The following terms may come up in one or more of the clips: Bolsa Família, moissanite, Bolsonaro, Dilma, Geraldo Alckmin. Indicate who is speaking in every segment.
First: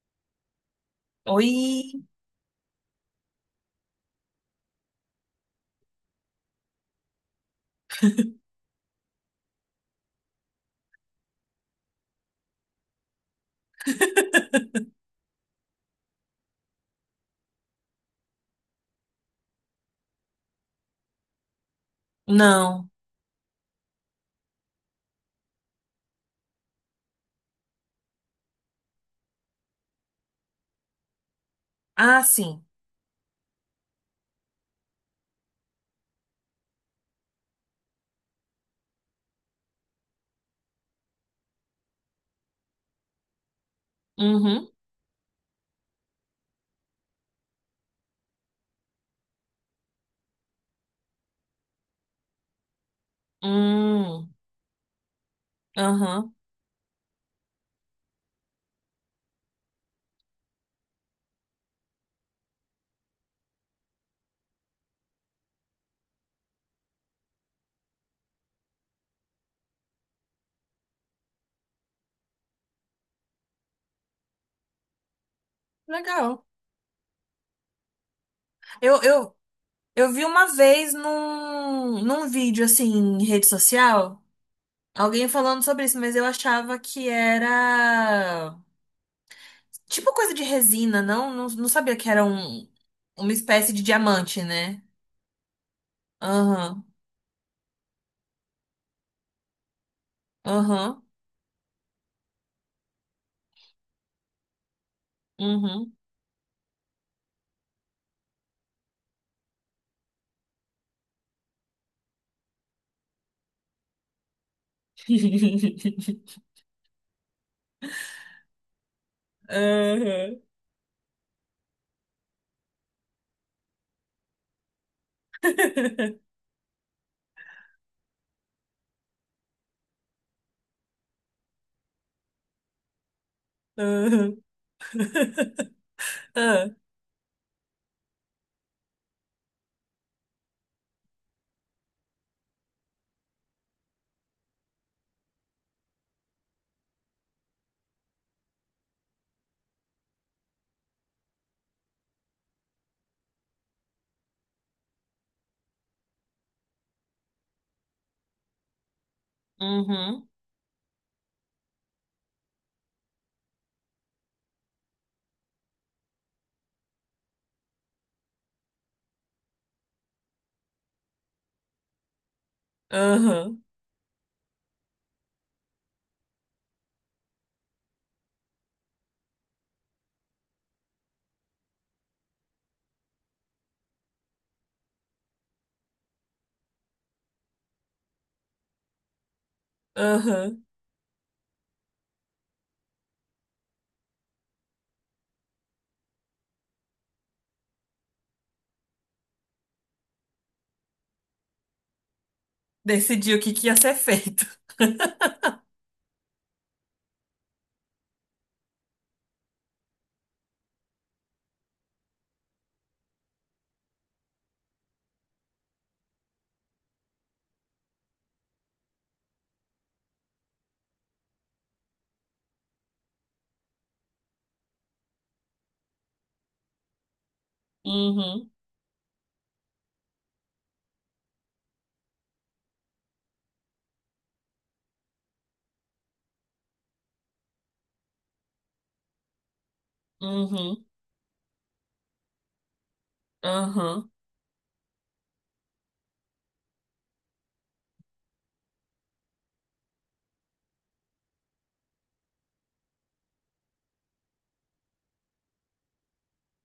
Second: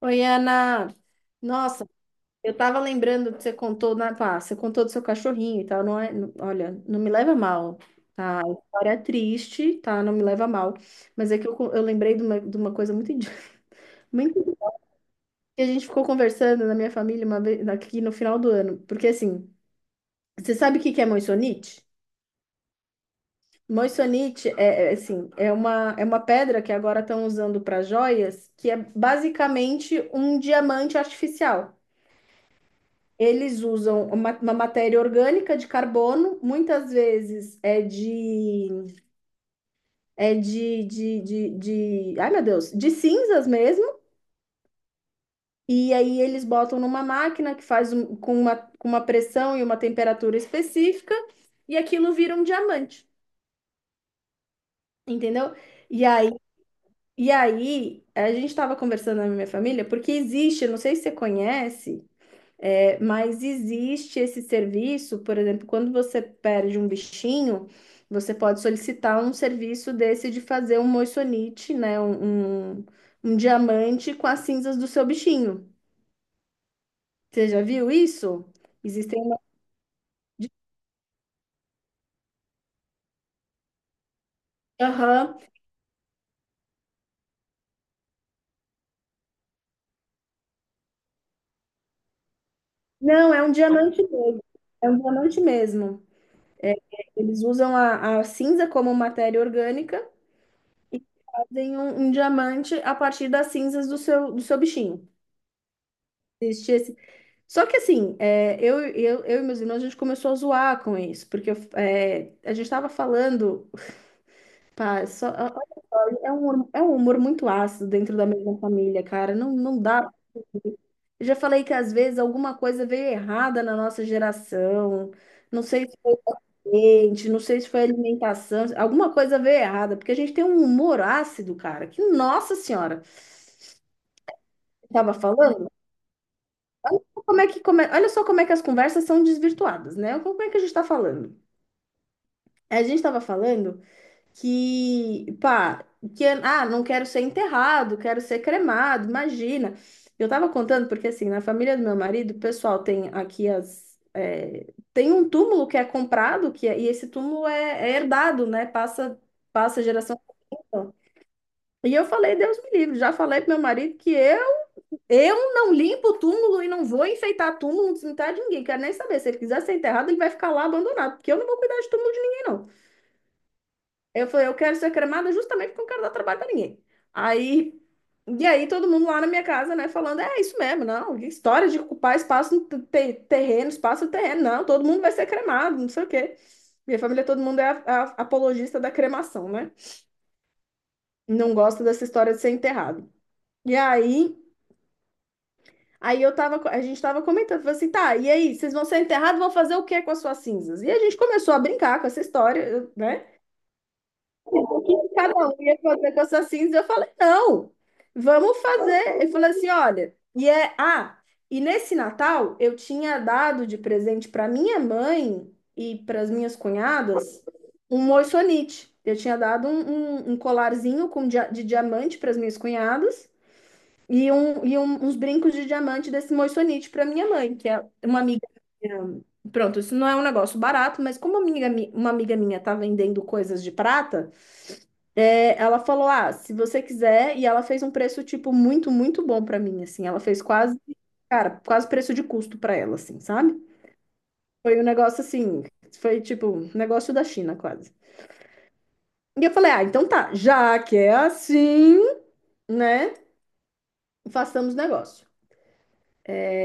Speaker 1: Oi, Ana. Nossa,
Speaker 2: Oi?
Speaker 1: eu tava lembrando que você contou, você contou do seu cachorrinho e tal, não é, olha, não me leva mal, tá? A história é triste, tá? Não me leva mal, mas é que eu lembrei de uma coisa muito idi- que a gente ficou conversando na minha família uma vez aqui no final do ano, porque assim, você sabe o que que é moissanite?
Speaker 2: Não.
Speaker 1: Moissanite assim, é uma pedra que agora estão usando para joias, que é basicamente um diamante artificial.
Speaker 2: Ah, sim.
Speaker 1: Eles usam uma matéria orgânica de carbono, muitas vezes é de, de, de, de, ai meu Deus, de cinzas mesmo.
Speaker 2: Uhum.
Speaker 1: E aí eles botam numa máquina que com com uma pressão e uma temperatura específica, e aquilo vira um diamante,
Speaker 2: Hum.
Speaker 1: entendeu? E aí,
Speaker 2: Aham.
Speaker 1: e aí a gente estava conversando na minha família, porque existe, eu não sei se você conhece. É, mas existe esse serviço, por exemplo, quando você perde um bichinho, você pode solicitar um serviço desse de fazer um moissanite, né? Um diamante com as cinzas do seu bichinho.
Speaker 2: Legal.
Speaker 1: Você já viu isso?
Speaker 2: Eu,
Speaker 1: Existem.
Speaker 2: eu,
Speaker 1: Um,
Speaker 2: eu vi uma vez num vídeo, assim, em rede social, alguém
Speaker 1: Aham.
Speaker 2: falando sobre isso, mas eu achava que era tipo coisa de resina, não? Não, não sabia que era uma
Speaker 1: Não, é um
Speaker 2: espécie de
Speaker 1: diamante
Speaker 2: diamante,
Speaker 1: mesmo.
Speaker 2: né?
Speaker 1: É um diamante mesmo.
Speaker 2: Aham.
Speaker 1: Eles usam a cinza como matéria orgânica,
Speaker 2: Aham.
Speaker 1: fazem um diamante a partir das cinzas do do seu bichinho.
Speaker 2: Uhum.
Speaker 1: Existe esse Só que assim, é, eu e meus irmãos, a gente começou a zoar com isso, porque eu, é, a gente estava falando, olha só, é um, é um humor muito ácido dentro da mesma família, cara, não dá.
Speaker 2: Aham.
Speaker 1: Eu já falei que às vezes alguma coisa veio errada na nossa geração, não sei se foi ambiente, não sei se foi alimentação, alguma coisa veio errada, porque a gente tem um humor ácido, cara, que nossa senhora,
Speaker 2: Aham.
Speaker 1: estava falando, como é que, come- olha só como é que as conversas são desvirtuadas, né? Como é que a gente está falando? A gente estava falando que, pá, que, ah, não quero ser enterrado, quero ser cremado, imagina. Eu estava contando porque, assim, na família do meu marido, o pessoal tem aqui as. É, tem um túmulo que é comprado, e esse túmulo é herdado, né? Passa geração.
Speaker 2: Aham.
Speaker 1: por geração. E eu falei, Deus me livre, já falei pro meu marido eu não limpo o túmulo e não vou enfeitar túmulo, não cemitério de ninguém. Quero nem saber. Se ele quiser ser enterrado, ele vai ficar lá abandonado, porque eu não vou cuidar de túmulo de ninguém, não.
Speaker 2: Aham,
Speaker 1: Eu falei, eu quero ser cremada justamente porque eu não quero dar trabalho pra ninguém. Aí, e aí todo mundo lá na minha casa, né, falando, é isso mesmo, não, que história de ocupar espaço terreno, espaço no terreno, não, todo mundo vai ser cremado, não sei o quê. Minha família, todo mundo é apologista da cremação, né?
Speaker 2: aham.
Speaker 1: Não gosta dessa história de ser enterrado. E aí, aí eu a gente tava comentando, falei assim, tá, e aí, vocês vão ser enterrados, vão fazer o quê com as suas cinzas? E a gente começou a brincar com essa história, né?
Speaker 2: Decidiu o que que ia ser feito.
Speaker 1: O que que cada um ia fazer com essas cinzas? Eu falei, não, vamos fazer. Ele falou assim, olha, e nesse Natal eu tinha dado de presente para minha mãe e para as minhas cunhadas um moissanite. Eu tinha dado um colarzinho com de diamante para as minhas cunhadas uns brincos de diamante desse moissanite para minha mãe, que é uma amiga
Speaker 2: Uhum,
Speaker 1: minha. Pronto, isso não é um negócio barato, mas como uma amiga, uma amiga minha tá vendendo coisas de prata, é, ela falou: Ah, se você quiser, e ela fez um preço, tipo, muito bom para mim, assim. Ela fez quase,
Speaker 2: uhum,
Speaker 1: cara, quase preço de custo para ela, assim, sabe?
Speaker 2: uhum,
Speaker 1: Foi um negócio assim, foi tipo, um negócio da China, quase. E eu falei: Ah, então tá, já que é assim, né, façamos negócio.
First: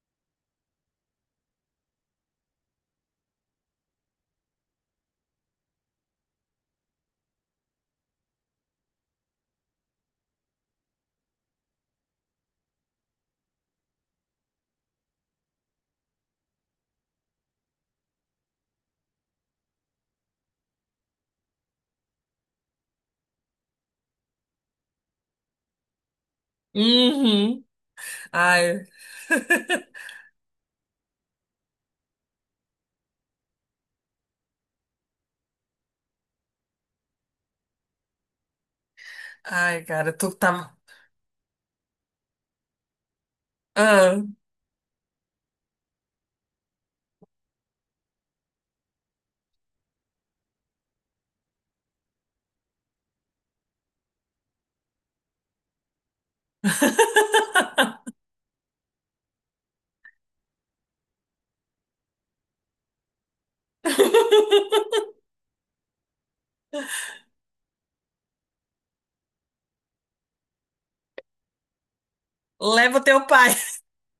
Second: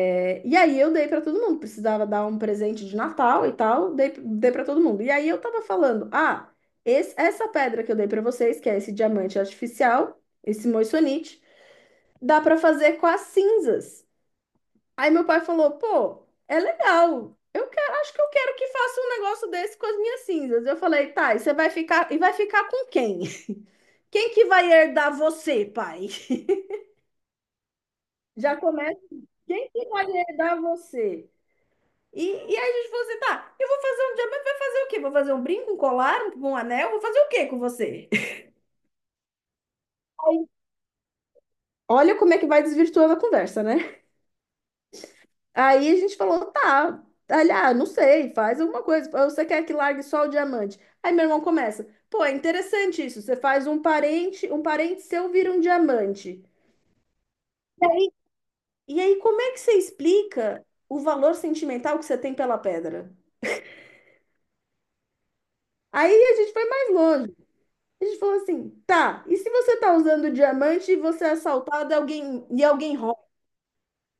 Speaker 1: É, e aí eu dei pra todo mundo, precisava dar um presente de Natal e tal, dei para todo mundo. E aí eu tava falando, ah, essa pedra que eu dei pra vocês, que é esse diamante artificial, esse moissanite, dá pra fazer com as cinzas. Aí meu pai falou, pô, é legal. Eu quero, acho que eu quero que faça um negócio desse com as minhas cinzas. Eu falei, tá, e vai ficar com quem? Quem que vai herdar você, pai?
Speaker 2: uhum.
Speaker 1: Já
Speaker 2: Ai,
Speaker 1: começa, quem que vai herdar você? E aí a gente falou assim, tá, eu vou fazer um diamante, vai fazer o quê? Vou fazer um brinco, um colar, um anel? Vou fazer o quê com você?
Speaker 2: ai, cara, tu tá.
Speaker 1: Olha como é que vai desvirtuando a conversa, né?
Speaker 2: Ah.
Speaker 1: Aí a gente falou, tá, olha, não sei, faz alguma coisa. Você quer que largue só o diamante? Aí meu irmão começa, pô, é interessante isso. Você faz um parente seu vira um diamante. E aí como é que você explica o valor sentimental que você tem pela pedra? Aí a gente foi mais longe. A gente falou assim, tá, e se você tá usando diamante e você é assaltado alguém, e alguém
Speaker 2: Leva o
Speaker 1: rouba?
Speaker 2: teu pai.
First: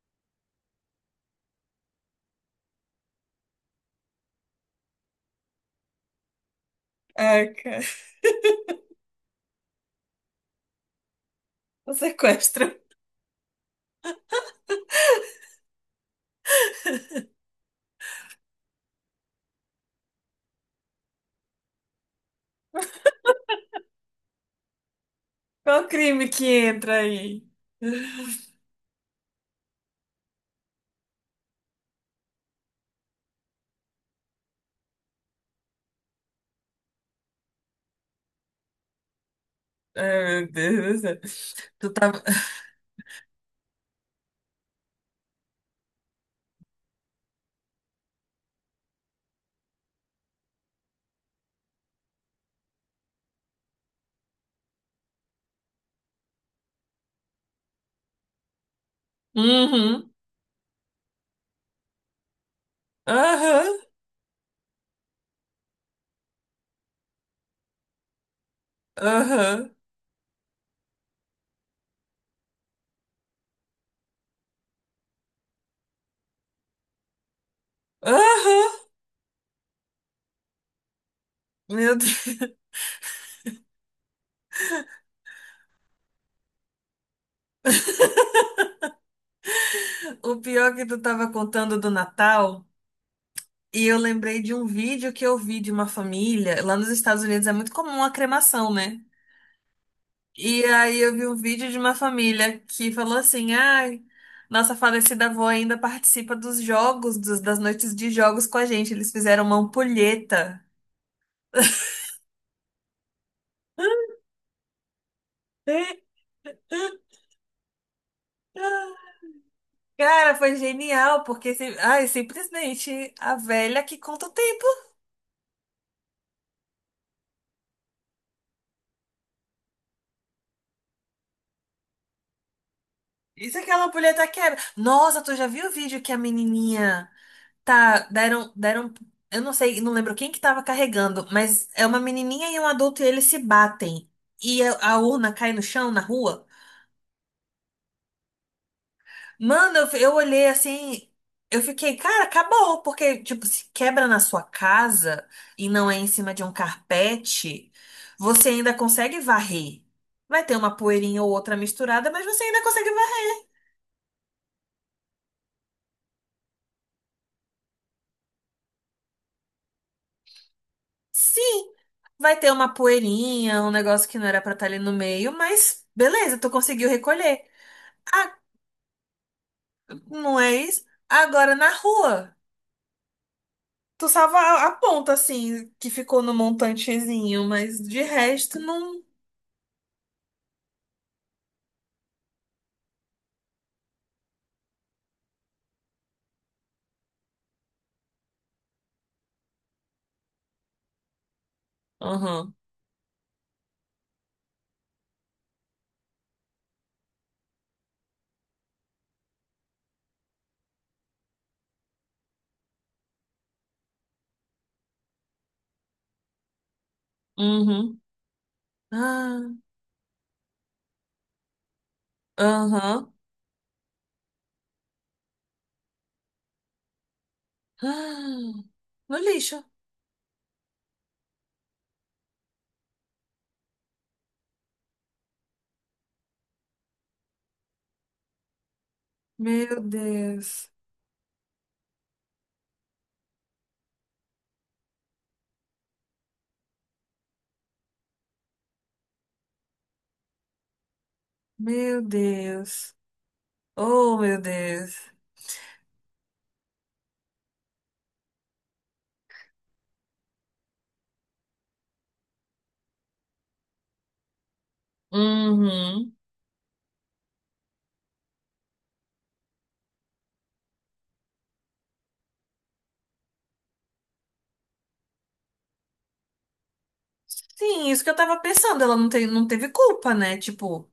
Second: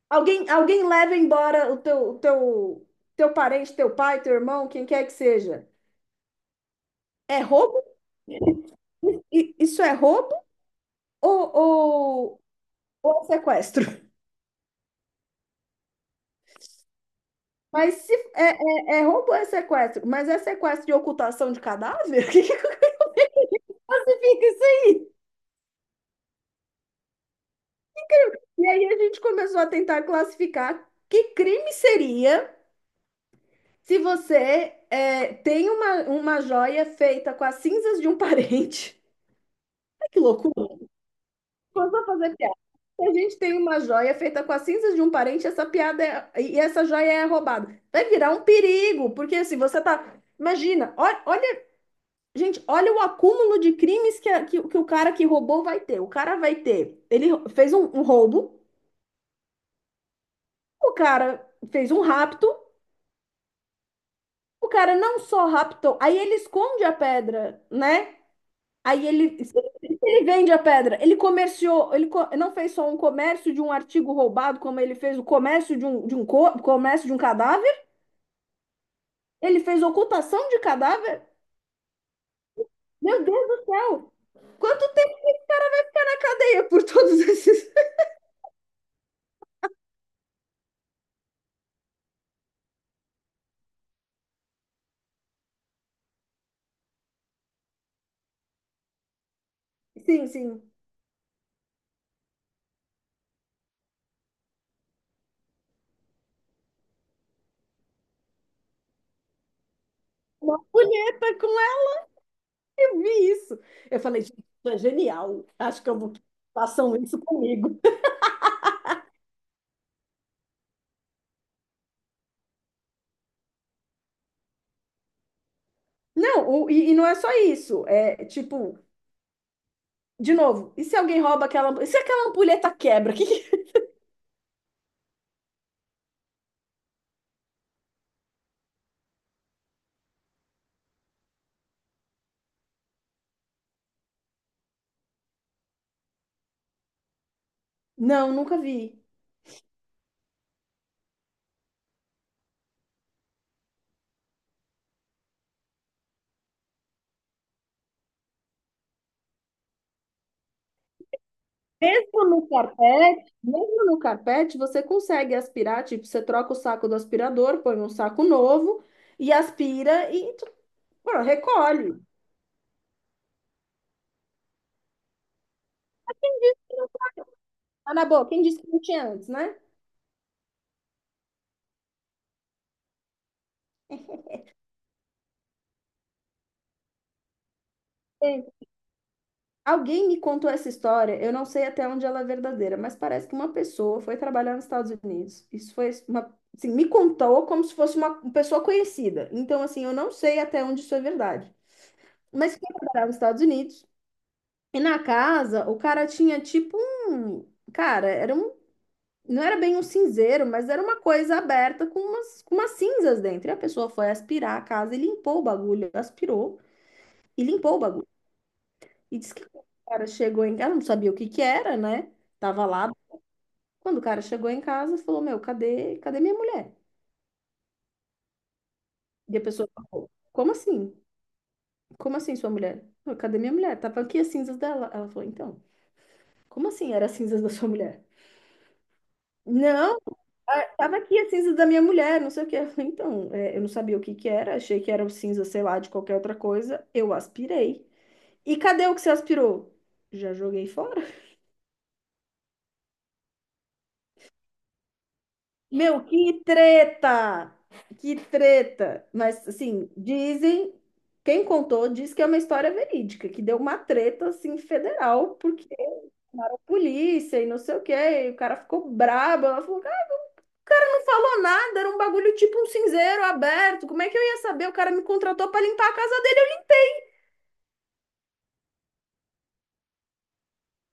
Speaker 1: Alguém, alguém leva embora o teu, teu parente, teu pai, teu irmão, quem quer que seja. É
Speaker 2: Ai, cara,
Speaker 1: roubo? Isso é roubo ou,
Speaker 2: o
Speaker 1: ou,
Speaker 2: sequestro.
Speaker 1: ou é sequestro? Mas se é, é, é roubo ou é sequestro? Mas é sequestro de ocultação de cadáver? O que que classifica isso aí?
Speaker 2: Qual o crime que entra aí?
Speaker 1: E aí a gente começou a tentar classificar que crime seria. Se você é, tem uma joia feita com as cinzas de um parente, Ai, que
Speaker 2: Ai, meu
Speaker 1: loucura!
Speaker 2: Deus do céu.
Speaker 1: Vou
Speaker 2: Tu
Speaker 1: só
Speaker 2: tá.
Speaker 1: fazer piada. Se a gente tem uma joia feita com as cinzas de um parente, essa piada e essa joia é roubada. Vai virar um perigo, porque se você tá. Imagina, olha, gente, olha o acúmulo de crimes que o cara que roubou vai ter. O cara vai ter. Fez um roubo,
Speaker 2: Uhum,
Speaker 1: o cara fez um rapto,
Speaker 2: aham,
Speaker 1: o cara não só raptou, aí ele esconde a pedra, né? Aí ele,
Speaker 2: aham,
Speaker 1: ele vende a pedra. Ele comerciou, não fez só um comércio de um artigo roubado, como ele fez o comércio comércio de um cadáver.
Speaker 2: aham.
Speaker 1: Ele fez ocultação de cadáver.
Speaker 2: Meu Deus.
Speaker 1: Meu Deus do céu! Quanto tempo ele ficará na cadeia por todos esses?
Speaker 2: O pior que tu tava contando do Natal, e eu lembrei de um vídeo que eu vi de uma família. Lá nos Estados Unidos é muito comum a cremação, né?
Speaker 1: Sim, sim.
Speaker 2: E aí eu vi um vídeo de uma família que falou assim: ai, nossa falecida avó ainda participa dos jogos, das noites de jogos com a gente. Eles fizeram uma
Speaker 1: Uma
Speaker 2: ampulheta.
Speaker 1: punheta com ela, eu vi isso. Eu falei, gente, isso é genial. Acho que eu vou façam isso comigo.
Speaker 2: Cara, foi genial, porque ai, simplesmente a velha que conta o tempo.
Speaker 1: Não, e não é só isso. É tipo, de novo, e se alguém rouba aquela, e se aquela ampulheta quebra?
Speaker 2: Isso é aquela ampulheta quebra. Nossa, tu já viu o vídeo que a menininha. Tá, eu não sei, não lembro quem que tava carregando, mas é uma menininha e um adulto e eles se batem. E a urna cai no chão, na rua.
Speaker 1: Não, nunca vi.
Speaker 2: Mano, eu olhei assim, eu fiquei, cara, acabou, porque, tipo, se quebra na sua casa e não é em cima de um carpete, você ainda consegue varrer. Vai ter uma poeirinha ou outra misturada, mas você ainda consegue varrer.
Speaker 1: Mesmo no carpete, você consegue aspirar, tipo, você troca o saco do aspirador, põe um saco novo e aspira e pô,
Speaker 2: Sim,
Speaker 1: recolhe.
Speaker 2: vai ter uma poeirinha, um negócio que não era pra estar ali no meio, mas beleza, tu conseguiu recolher.
Speaker 1: Tá na boa, quem disse que não tinha antes, né?
Speaker 2: Não é isso? Agora na rua. Tu salva a ponta, assim, que ficou no montantezinho, mas de
Speaker 1: Tem.
Speaker 2: resto não.
Speaker 1: Alguém me contou essa história, eu não sei até onde ela é verdadeira, mas parece que uma pessoa foi trabalhar nos Estados Unidos. Isso foi uma, assim, me contou como se fosse uma pessoa conhecida. Então, assim, eu não sei até onde isso é verdade.
Speaker 2: Aham.
Speaker 1: Mas foi trabalhar nos Estados Unidos. E na casa, o cara tinha tipo um. Cara, era um. Não era bem um cinzeiro, mas era uma coisa aberta com com umas cinzas dentro. E a pessoa foi aspirar a casa e limpou o bagulho. Aspirou e limpou o
Speaker 2: Uhum.
Speaker 1: bagulho. E disse
Speaker 2: Ah,
Speaker 1: que quando o cara chegou em casa, ela não sabia o que que era, né? Tava lá.
Speaker 2: aham.
Speaker 1: Quando o cara chegou em casa, falou: Meu, cadê minha mulher?
Speaker 2: Ah, no
Speaker 1: E a
Speaker 2: lixo.
Speaker 1: pessoa falou: Como assim? Como assim, sua mulher? "Não, cadê minha mulher? Tava aqui as cinzas dela. Ela falou: Então, como assim era as cinzas da sua mulher?
Speaker 2: Meu
Speaker 1: Não. Ah,
Speaker 2: Deus.
Speaker 1: tava aqui a cinza da minha mulher, não sei o que. Eu falei, então, é, eu não sabia o que que era, achei que era o cinza, sei lá, de qualquer outra coisa. Eu aspirei. E cadê o que você aspirou? Já joguei fora.
Speaker 2: Meu Deus. Oh, meu Deus.
Speaker 1: Meu, que treta! Que treta! Mas, assim, dizem, quem contou diz que é uma história verídica, que deu uma treta, assim, federal, porque
Speaker 2: Uhum.
Speaker 1: a polícia e não sei o que e o cara ficou brabo. Ela falou, cara, não falou nada, era um bagulho tipo um cinzeiro aberto, como é que eu ia saber? O cara me contratou pra limpar a casa.
Speaker 2: Sim, isso que eu tava pensando. Ela não tem, não teve culpa, né? Tipo,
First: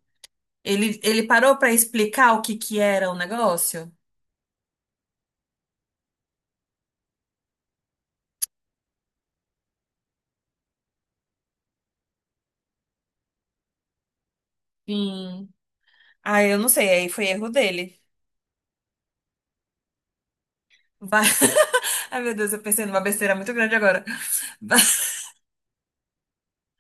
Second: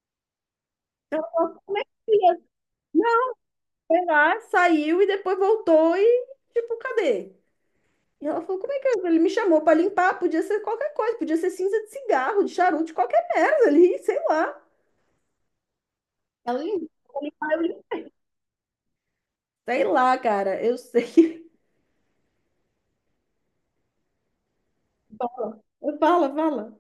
Speaker 2: ele parou pra explicar o que que era o negócio?
Speaker 1: Foi lá, saiu e depois voltou e, tipo, cadê? E ela falou, como é que é? Ele me chamou pra limpar, podia ser qualquer coisa, podia ser cinza de cigarro, de charuto, de qualquer merda ali, sei lá.
Speaker 2: Sim. Ah, eu
Speaker 1: Ela
Speaker 2: não sei.
Speaker 1: limpou,
Speaker 2: Aí
Speaker 1: eu
Speaker 2: foi erro
Speaker 1: limpar, eu limpei.
Speaker 2: dele.
Speaker 1: Sei lá, cara, eu
Speaker 2: Vai...
Speaker 1: sei.
Speaker 2: Ai, meu Deus, eu pensei numa besteira muito grande agora.
Speaker 1: Fala, fala.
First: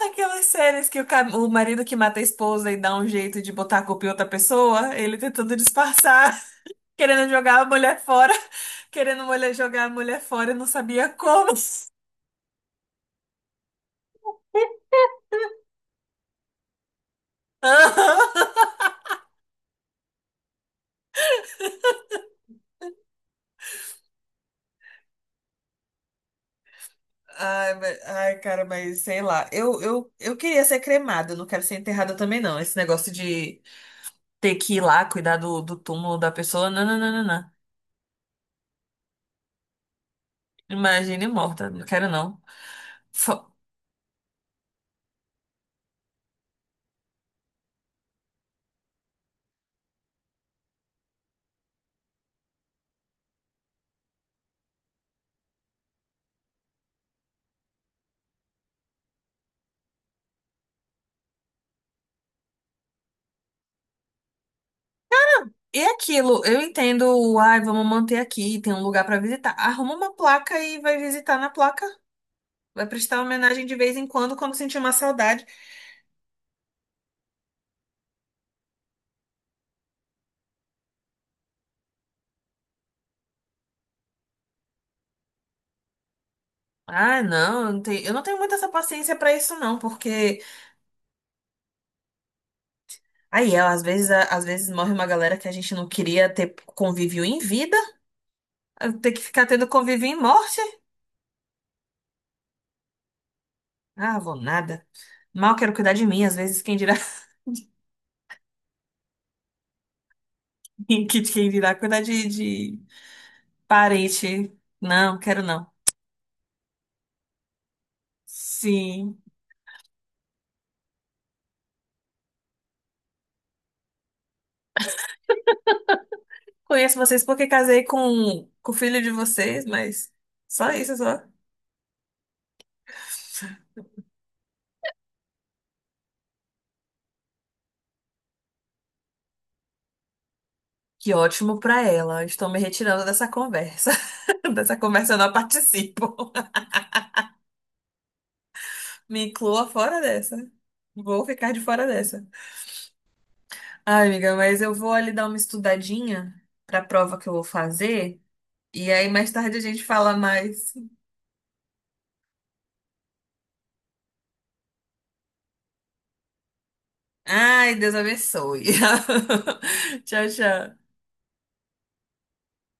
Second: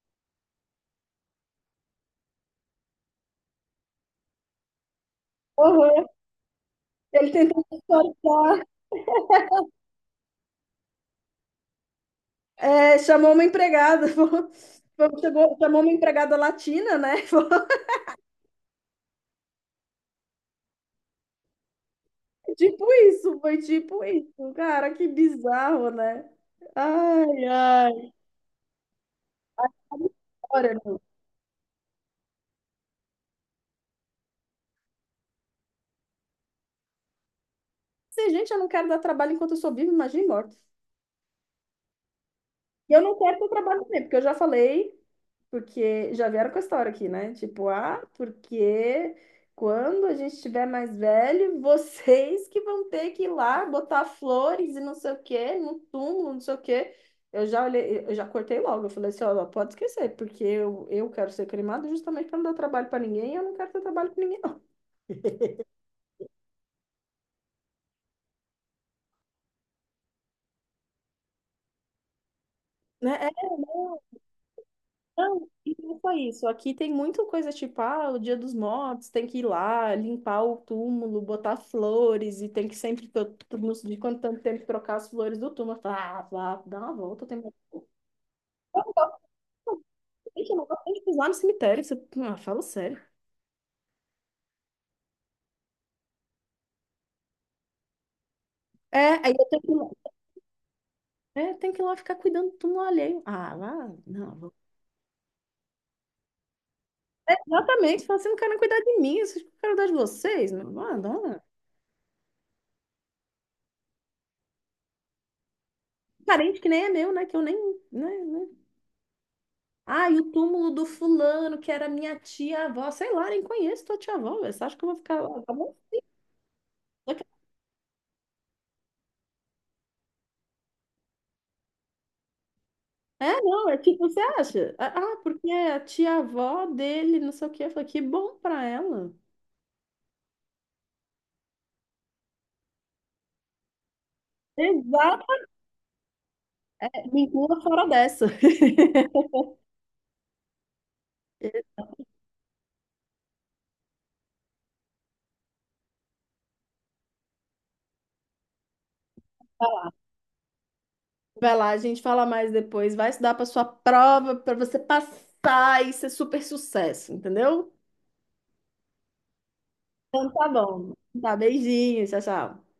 Speaker 2: Aquelas séries que o marido que mata a esposa e dá um jeito de botar a culpa em outra pessoa, ele tentando
Speaker 1: Uhum.
Speaker 2: disfarçar, querendo
Speaker 1: Ele
Speaker 2: jogar a
Speaker 1: tentou se
Speaker 2: mulher fora,
Speaker 1: soltar,
Speaker 2: querendo mulher jogar a mulher fora e não sabia como.
Speaker 1: é, chamou uma empregada, chegou, chamou uma empregada latina, né? Falou, tipo isso, foi tipo isso. Cara, que bizarro, né? Ai,
Speaker 2: Ai, mas-
Speaker 1: ai.
Speaker 2: ai, cara, mas sei lá. Eu queria
Speaker 1: Ora,
Speaker 2: ser
Speaker 1: não.
Speaker 2: cremada, eu não quero ser enterrada também, não. Esse negócio de ter que ir lá cuidar do túmulo da pessoa, não, não, não, não, não.
Speaker 1: Se, gente, eu não quero dar trabalho enquanto eu sou viva, imagina morta.
Speaker 2: Imagine morta, não quero não.
Speaker 1: E eu não quero ter trabalho também, porque eu já falei, porque já vieram com a história aqui, né? Tipo, ah, porque quando a gente estiver mais velho, vocês que vão ter que ir lá botar flores e não sei o quê, no túmulo, não sei o quê. Eu já olhei, eu já cortei logo. Eu falei assim, ó, pode esquecer, porque eu quero ser cremado justamente para não dar trabalho para ninguém, e eu não quero ter trabalho com ninguém, não.
Speaker 2: E aquilo, eu entendo, ai, vamos manter aqui, tem um lugar pra visitar. Arruma uma placa e vai visitar na placa. Vai prestar
Speaker 1: Né?
Speaker 2: homenagem de vez em quando, quando sentir uma saudade.
Speaker 1: Não, e não foi isso. Aqui tem muita coisa tipo, ah, o Dia dos Mortos, tem que ir lá, limpar o túmulo, botar flores, e tem que sempre, não sei de quanto tanto tempo, trocar as flores do túmulo. Eu falo, ah, vá, dá uma
Speaker 2: Ah,
Speaker 1: volta. Tem...
Speaker 2: não, eu não tenho muita essa paciência pra isso, não, porque
Speaker 1: Gente, eu não gosto nem de pisar no cemitério. Isso... Ah, fala sério.
Speaker 2: aí, ela, às vezes, às vezes morre uma galera que a gente não queria ter convívio em vida, ter
Speaker 1: É,
Speaker 2: que
Speaker 1: aí
Speaker 2: ficar
Speaker 1: eu tenho
Speaker 2: tendo
Speaker 1: que ir lá,
Speaker 2: convívio em morte.
Speaker 1: é, tem que ir lá ficar cuidando do túmulo alheio. Ah, lá,
Speaker 2: Ah, vou
Speaker 1: não. vou-
Speaker 2: nada. Mal quero cuidar de mim, às vezes quem dirá,
Speaker 1: Exatamente, fala assim, não quero nem cuidar de mim, vocês não quero cuidar de vocês. Não, não, não.
Speaker 2: quem dirá cuidar de parente. Não, quero não.
Speaker 1: Parente que nem é meu, né? Que eu nem, né? né.
Speaker 2: Sim.
Speaker 1: Ah, e o túmulo do fulano, que era minha tia-avó. Sei lá, nem conheço tua tia-avó. Velho. Você acha que eu vou ficar lá? Tá bom?
Speaker 2: Conheço vocês porque casei com o filho de vocês, mas só isso, só.
Speaker 1: É, não, é tipo, você acha? Ah, ah, porque é a tia-avó dele, não sei o quê. Eu falei, que bom pra ela.
Speaker 2: Que ótimo pra ela. Estou me retirando dessa conversa. Dessa conversa eu
Speaker 1: Exato,
Speaker 2: não participo.
Speaker 1: me inclua fora dessa.
Speaker 2: Me inclua fora dessa. Vou ficar de fora dessa. Ai, amiga, mas eu vou ali dar uma estudadinha pra prova que eu vou fazer. E aí mais tarde a gente fala mais.
Speaker 1: Vai lá, a gente fala mais depois. Vai estudar para sua prova, para você passar e ser super sucesso, entendeu?
Speaker 2: Ai, Deus abençoe. Tchau,
Speaker 1: Então tá
Speaker 2: tchau.
Speaker 1: bom. Tá, beijinho, tchau, tchau.